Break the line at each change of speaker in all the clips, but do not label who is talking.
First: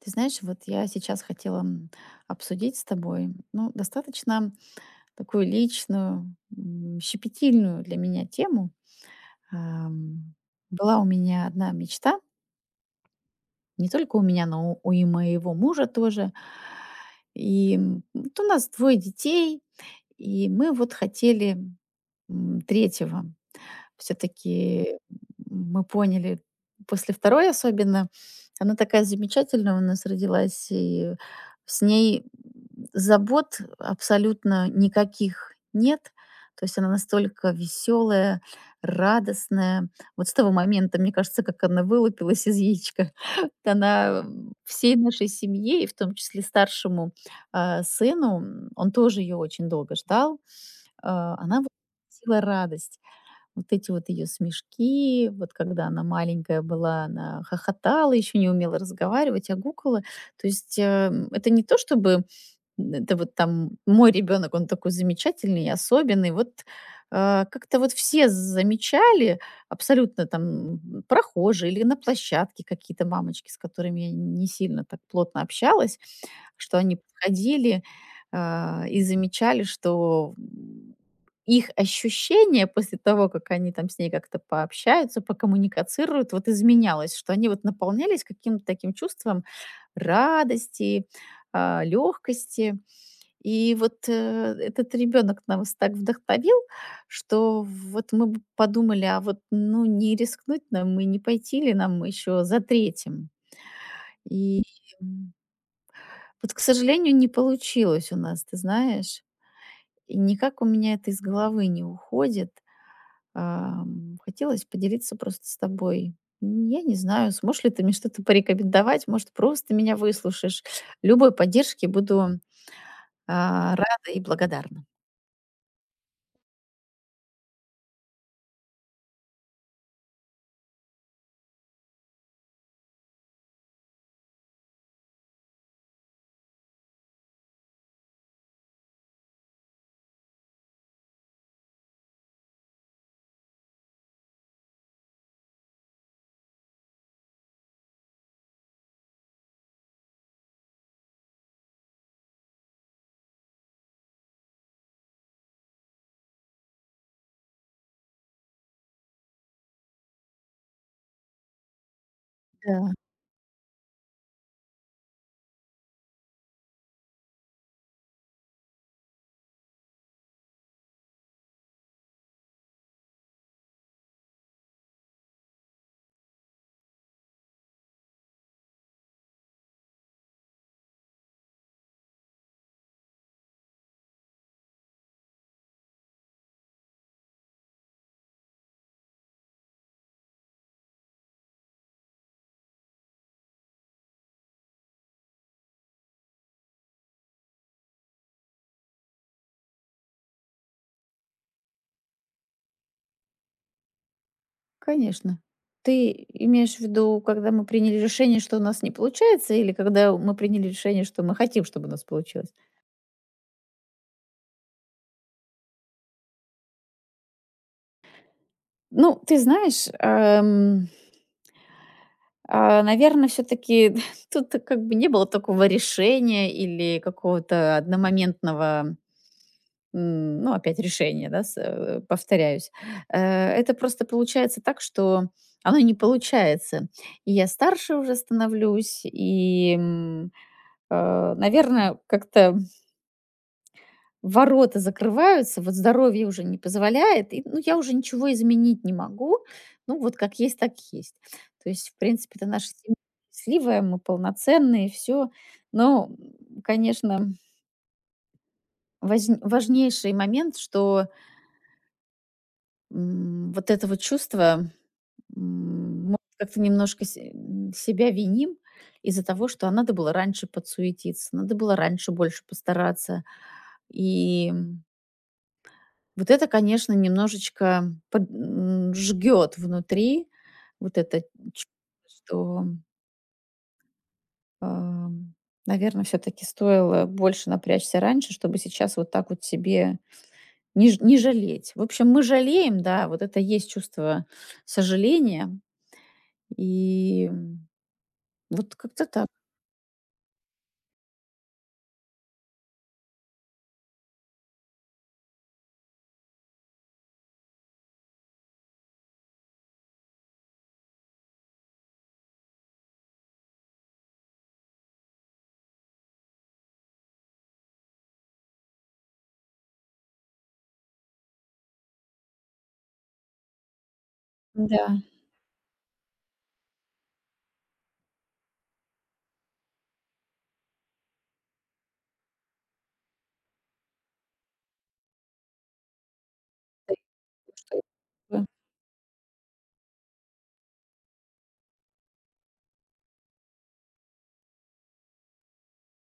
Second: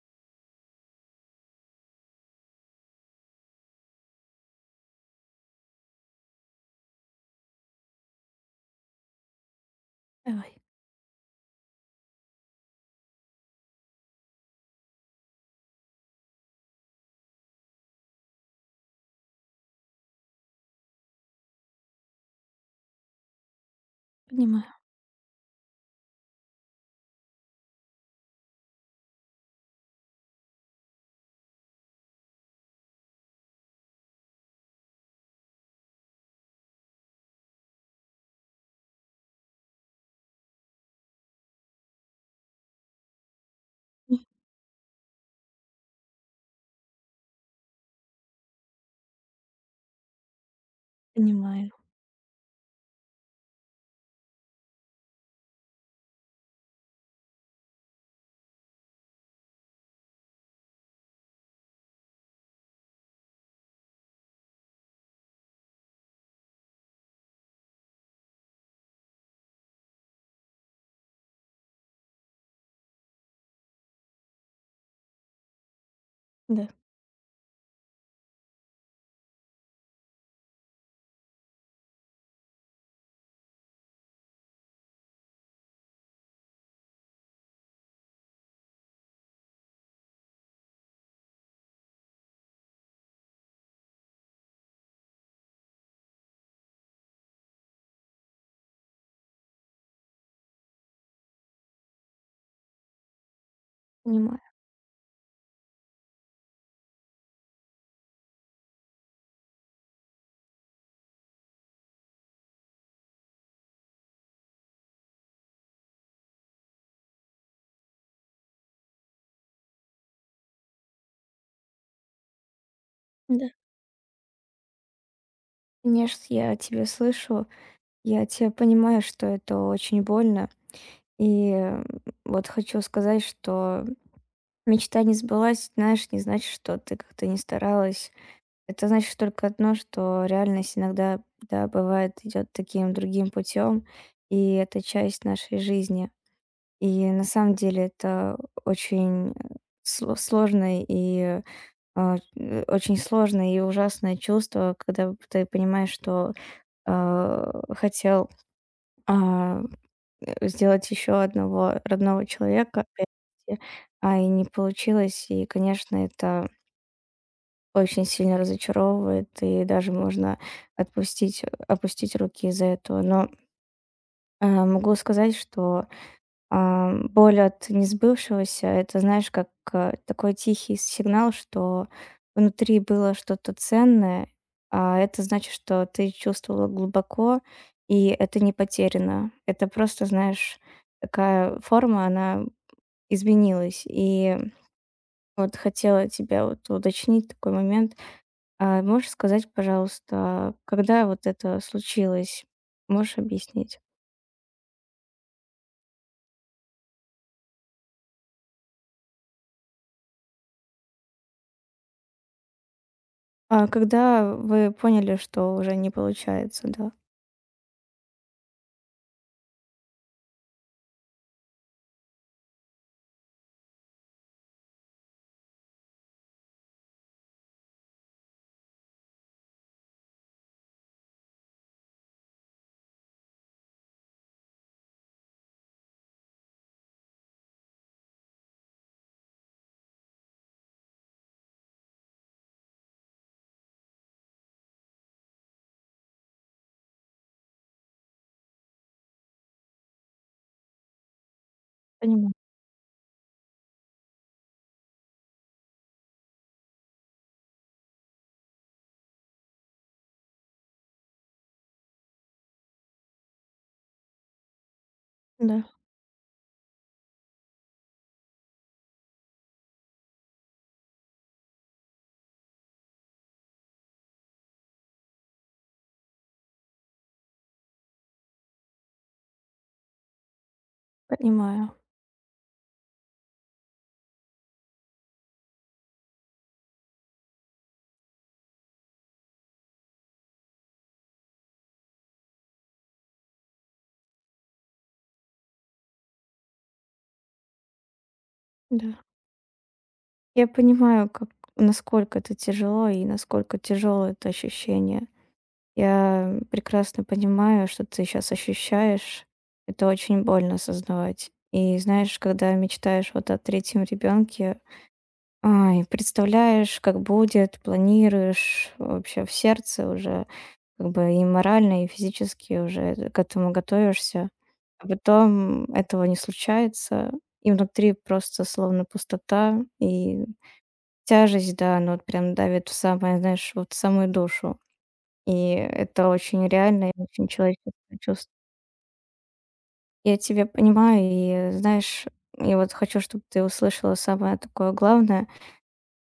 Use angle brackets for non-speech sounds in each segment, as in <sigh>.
Ты знаешь, вот я сейчас хотела обсудить с тобой, ну, достаточно такую личную, щепетильную для меня тему. Ам,
Давай,
Была у меня одна мечта, не только у меня, но и моего мужа тоже. И вот у нас двое детей, и мы вот хотели третьего все
понимаю.
таки мы поняли после второй особенно, она такая замечательная у нас родилась, и с ней забот абсолютно никаких нет. То есть она настолько веселая радостная. Вот с того момента, мне кажется, как она вылупилась из яичка, <laughs>
М,
она всей нашей семье, и в том числе старшему, сыну, он тоже ее очень долго ждал, она вот
Понимаю.
приносила радость. Вот эти вот ее смешки, вот когда она маленькая была, она хохотала, еще не умела разговаривать, а гукала. То есть это не то, чтобы это вот там мой ребенок, он такой замечательный и особенный. Вот, как-то вот все замечали абсолютно там, прохожие или на площадке какие-то мамочки, с которыми я не сильно так плотно общалась,
Да,
что они подходили, и замечали, что, их ощущение после того, как они там с ней как-то пообщаются, покоммуникацируют, вот изменялось, что они вот наполнялись каким-то таким чувством радости, легкости. И вот, этот ребёнок нас так вдохновил, что вот мы б подумали, а вот, ну, не рискнуть нам и не пойти ли нам еще за третьим.
понимаю.
И, м, вот, к сожалению, не получилось у нас, ты знаешь. И никак у меня это из головы не уходит. Хотелось поделиться просто с тобой. Я не знаю, сможешь ли ты мне что-то порекомендовать, может, просто меня выслушаешь. Любой поддержке буду,
Да.
рада и благодарна.
Конечно, я тебя слышу. Я тебя понимаю, что это очень больно. И э, вот хочу сказать, что мечта не сбылась, знаешь, не значит, что ты как-то не старалась. Это значит только одно, что реальность иногда, да, бывает, идет таким другим путем, и это часть нашей жизни. И на самом деле это очень э, сложный и очень сложное и ужасное чувство, когда ты понимаешь, что, хотел, а, сделать еще одного родного человека,
Да.
э, и не получилось. И, конечно, это очень сильно разочаровывает, и даже можно отпустить опустить руки из-за этого. Но могу сказать, что боль от несбывшегося — это, знаешь, как, такой тихий сигнал, что внутри было что-то ценное, а это значит, что ты чувствовала глубоко, и это не потеряно. Это просто, знаешь, такая форма, она изменилась. И вот хотела тебя вот уточнить такой момент. А можешь сказать, пожалуйста, когда вот это случилось? Можешь объяснить?
Конечно. Ты имеешь в виду, когда мы приняли решение, что у нас не получается, или когда мы приняли решение, что мы хотим, чтобы у нас получилось?
А когда вы поняли, что уже не получается, да?
Ну, ты знаешь, наверное, все-таки <laughs> тут как бы не было такого решения или какого-то одномоментного, ну, опять решения, да, повторяюсь. Э, Это просто получается так, что оно не получается. И я старше уже становлюсь, и, наверное, как-то ворота закрываются, вот здоровье уже не позволяет, и, ну, я уже ничего изменить не могу. Ну, вот как есть, так есть. То есть, в
Понимаю,
принципе, это наша семья счастливая, мы полноценные, все. Но, конечно, важнейший момент, что вот это вот чувство,
да,
мы как-то немножко себя виним из-за того, что а надо было раньше подсуетиться, надо было раньше больше постараться. И вот это, конечно, немножечко под жгёт внутри. Вот это
понимаю,
чувство, что, ам, наверно, таки стоило больше напрячься раньше, чтобы сейчас вот так вот себе не жалеть. В общем, мы жалеем, да, вот это есть чувство сожаления. И, вот
да.
как-то так.
Я понимаю, как насколько это тяжело и насколько тяжело это ощущение. Я прекрасно понимаю, что ты сейчас ощущаешь. Это очень больно осознавать. И знаешь, когда мечтаешь вот о третьем ребенке, ай, представляешь, как будет, планируешь вообще в сердце уже как бы и морально, и физически уже к этому готовишься.
Да.
А потом этого не случается, и внутри просто словно пустота и тяжесть, да, она вот прям давит в самое, знаешь, вот в самую душу. И это очень реально
Да.
и очень
и
человеческое
что я
чувство.
чувствую.
Я тебя понимаю, и знаешь, я вот хочу, чтобы ты услышала самое такое главное.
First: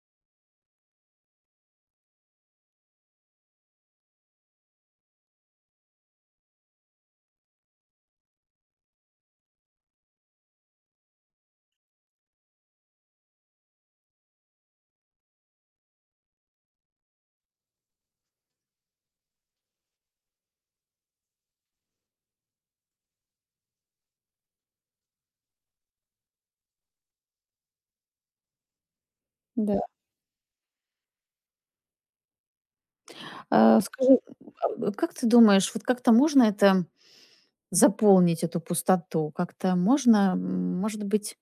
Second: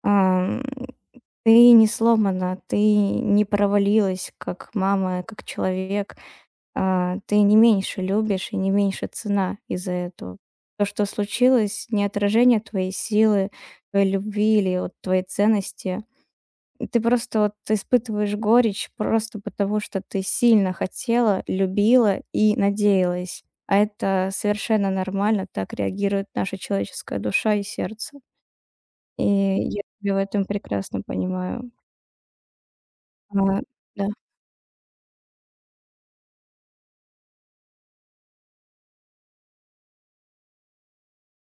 Ам, Ты не сломана, ты не провалилась как мама, как человек. Ты не меньше любишь и не меньше цена из-за этого. То, что случилось, не отражение твоей силы, твоей любви или вот твоей ценности. И ты просто вот испытываешь горечь просто потому, что ты сильно хотела, любила и надеялась. А это совершенно нормально, так реагирует наша человеческая душа и сердце. И
Да.
я тебя в этом прекрасно понимаю. А,
А
да,
скажи, как ты думаешь, вот как-то можно это заполнить, эту пустоту как-то можно, может быть,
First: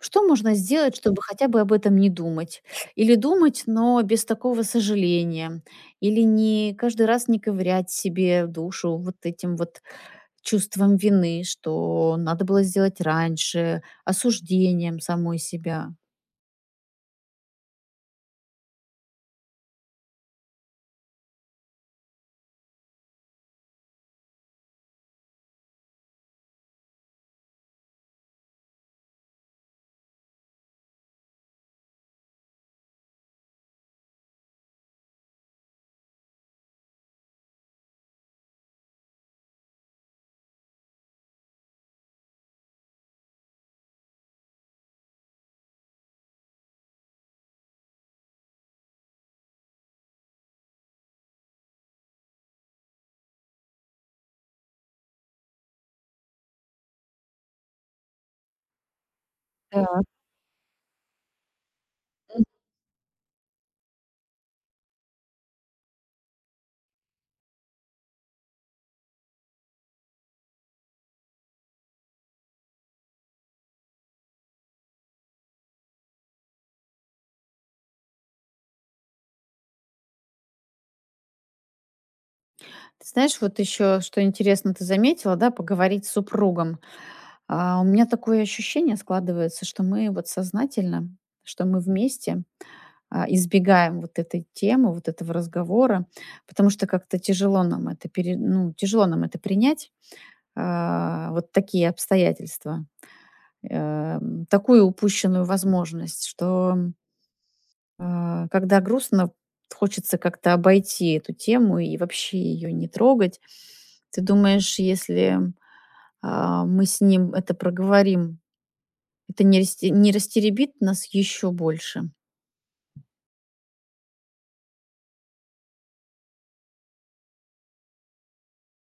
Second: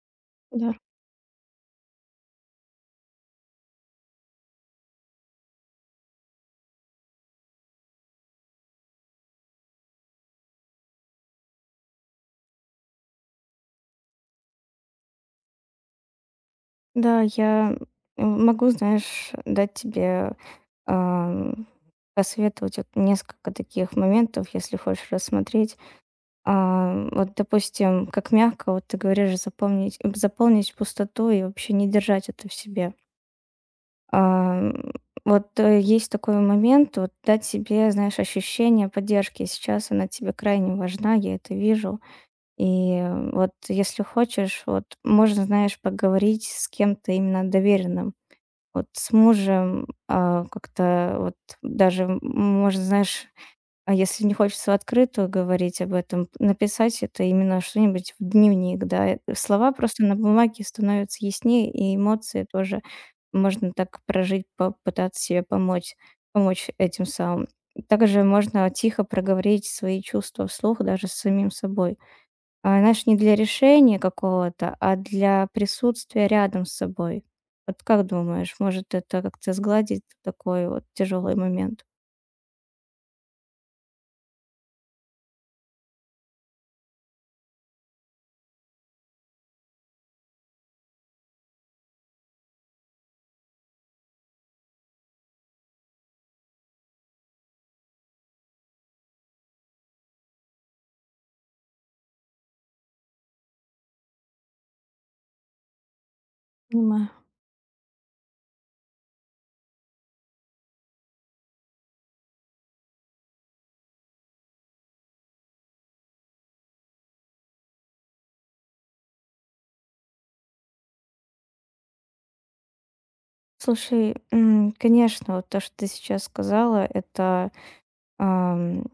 что можно
да.
сделать, чтобы хотя бы об этом не думать? Или думать, но без такого сожаления? Или не каждый раз не ковырять себе душу вот этим вот чувством вины, что надо было сделать раньше, осуждением самой себя?
Да, я могу, знаешь, дать тебе, ам, посоветовать вот несколько таких моментов, если хочешь рассмотреть. Вот, допустим, как мягко, вот ты говоришь, запомнить заполнить пустоту и вообще не держать это в себе. Ам, Есть такой момент, вот дать себе, знаешь, ощущение поддержки. Сейчас она тебе крайне важна, я это вижу. Вот если хочешь, вот можно, знаешь, поговорить с кем-то именно доверенным. Вот с мужем, как-то вот даже, можно, знаешь, а если не хочется в открытую говорить об этом, написать это именно что-нибудь в дневник, да. Слова
Да.
просто на бумаге становятся яснее, и эмоции тоже можно так прожить, попытаться себе помочь этим самым. Также можно тихо проговорить свои чувства вслух даже с самим собой. Знаешь, не для решения какого-то, а для присутствия рядом с собой. Вот как думаешь, может это как-то сгладить такой вот тяжелый момент?
Ты знаешь, вот еще, что интересно, ты заметила, да, поговорить с супругом. А у меня такое ощущение складывается, что мы вот сознательно, что мы вместе избегаем вот этой темы, вот этого разговора, потому что как-то тяжело нам это ну, тяжело нам это принять, вот такие обстоятельства, такую упущенную возможность, что
Понимаю.
когда грустно, хочется как-то обойти эту тему и вообще ее не трогать. Ты думаешь, если мы с ним это проговорим, не растеребит нас еще больше?
Слушай, конечно, вот то, что ты сейчас сказала, это ам,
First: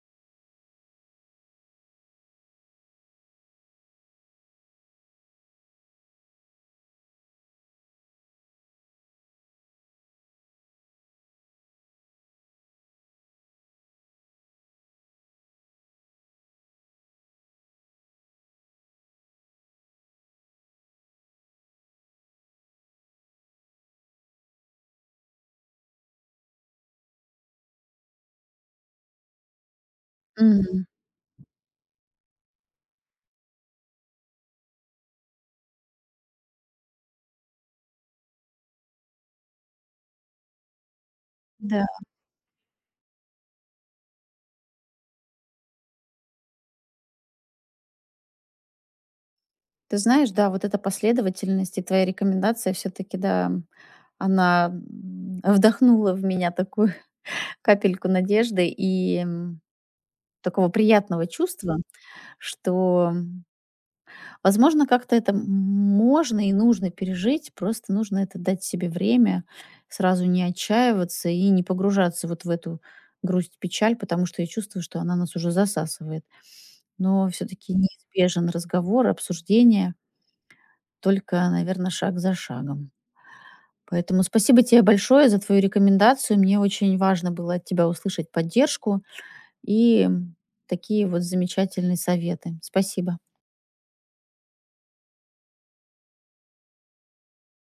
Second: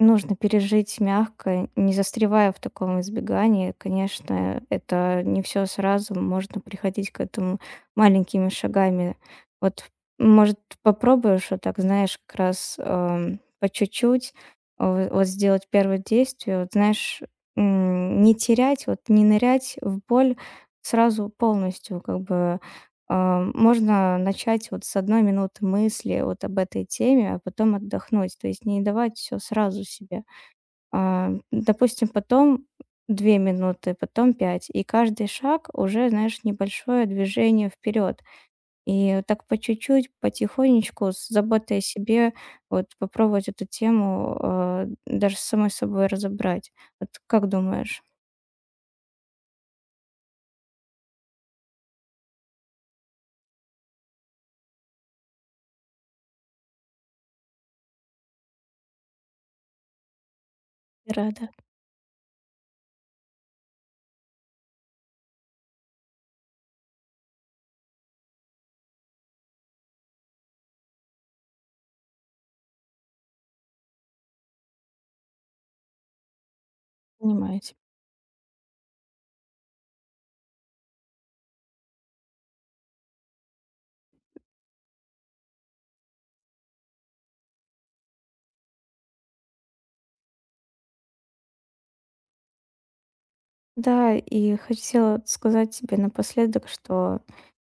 нужно пережить мягко, не застревая в таком избегании. Конечно, это не все сразу, можно приходить к этому маленькими шагами. Вот, может, попробуешь вот так, знаешь, как раз по чуть-чуть вот сделать первое действие, вот, знаешь, м, не терять, вот не нырять в боль сразу полностью, как бы можно начать вот с одной минуты мысли вот об этой теме, а потом отдохнуть. То есть не давать все сразу себе.
Мгм.
Допустим, потом две минуты, потом пять. И каждый шаг уже, знаешь, небольшое движение вперед. И так по чуть-чуть, потихонечку, с заботой о
Да.
себе, вот попробовать эту тему даже с самой собой разобрать. Вот как думаешь?
Ты знаешь, да, вот эта последовательность и твоя рекомендация все-таки, да, она вдохнула в меня такую <laughs> капельку надежды и такого приятного
Рада,
чувства, что, возможно, как-то это можно и нужно пережить, просто нужно это дать себе время, сразу не отчаиваться и не погружаться вот в эту грусть, печаль, потому что я чувствую, что она нас уже засасывает. Но все-таки
понимаете.
неизбежен разговор, обсуждение, только, наверное, шаг за шагом. Поэтому спасибо тебе большое за твою рекомендацию. Мне очень важно было от тебя услышать поддержку и такие вот замечательные советы. Спасибо.
Да, и хотела сказать тебе напоследок, что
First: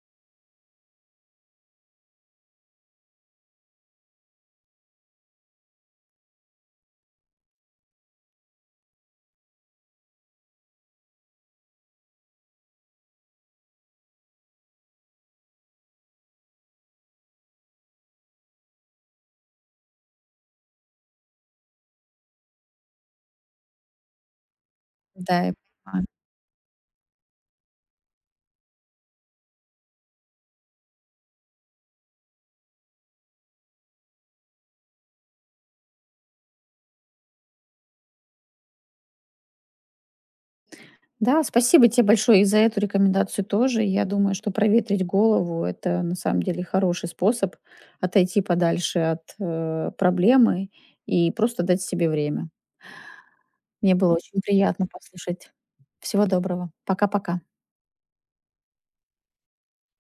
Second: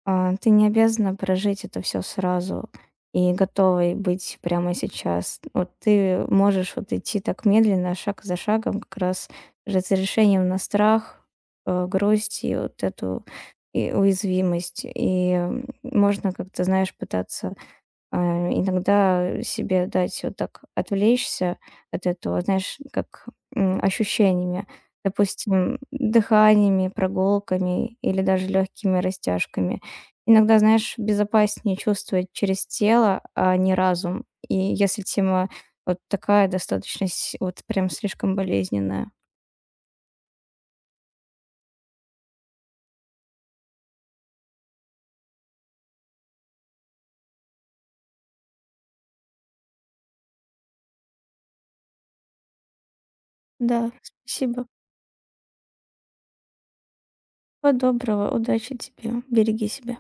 Ты не обязана прожить это все сразу и готовой быть прямо сейчас. Вот ты можешь вот идти так медленно, шаг за шагом, как раз разрешением на страх, грусть и вот эту и уязвимость. И можно как-то, знаешь, пытаться иногда себе дать вот так отвлечься от этого, знаешь, как, ощущениями.
Да, я
Допустим,
понимаю.
дыханиями, прогулками или даже легкими растяжками. Иногда, знаешь, безопаснее чувствовать через тело, а не разум. И если тема вот такая достаточно с вот прям слишком болезненная.
Да, спасибо тебе большое и за эту рекомендацию тоже. Я думаю, что проветрить голову– это на самом деле хороший способ отойти подальше от проблемы и просто дать себе время.
Да,
Мне было очень
спасибо.
приятно послушать. Всего доброго. Пока-пока.
Всего доброго, удачи тебе, береги себя.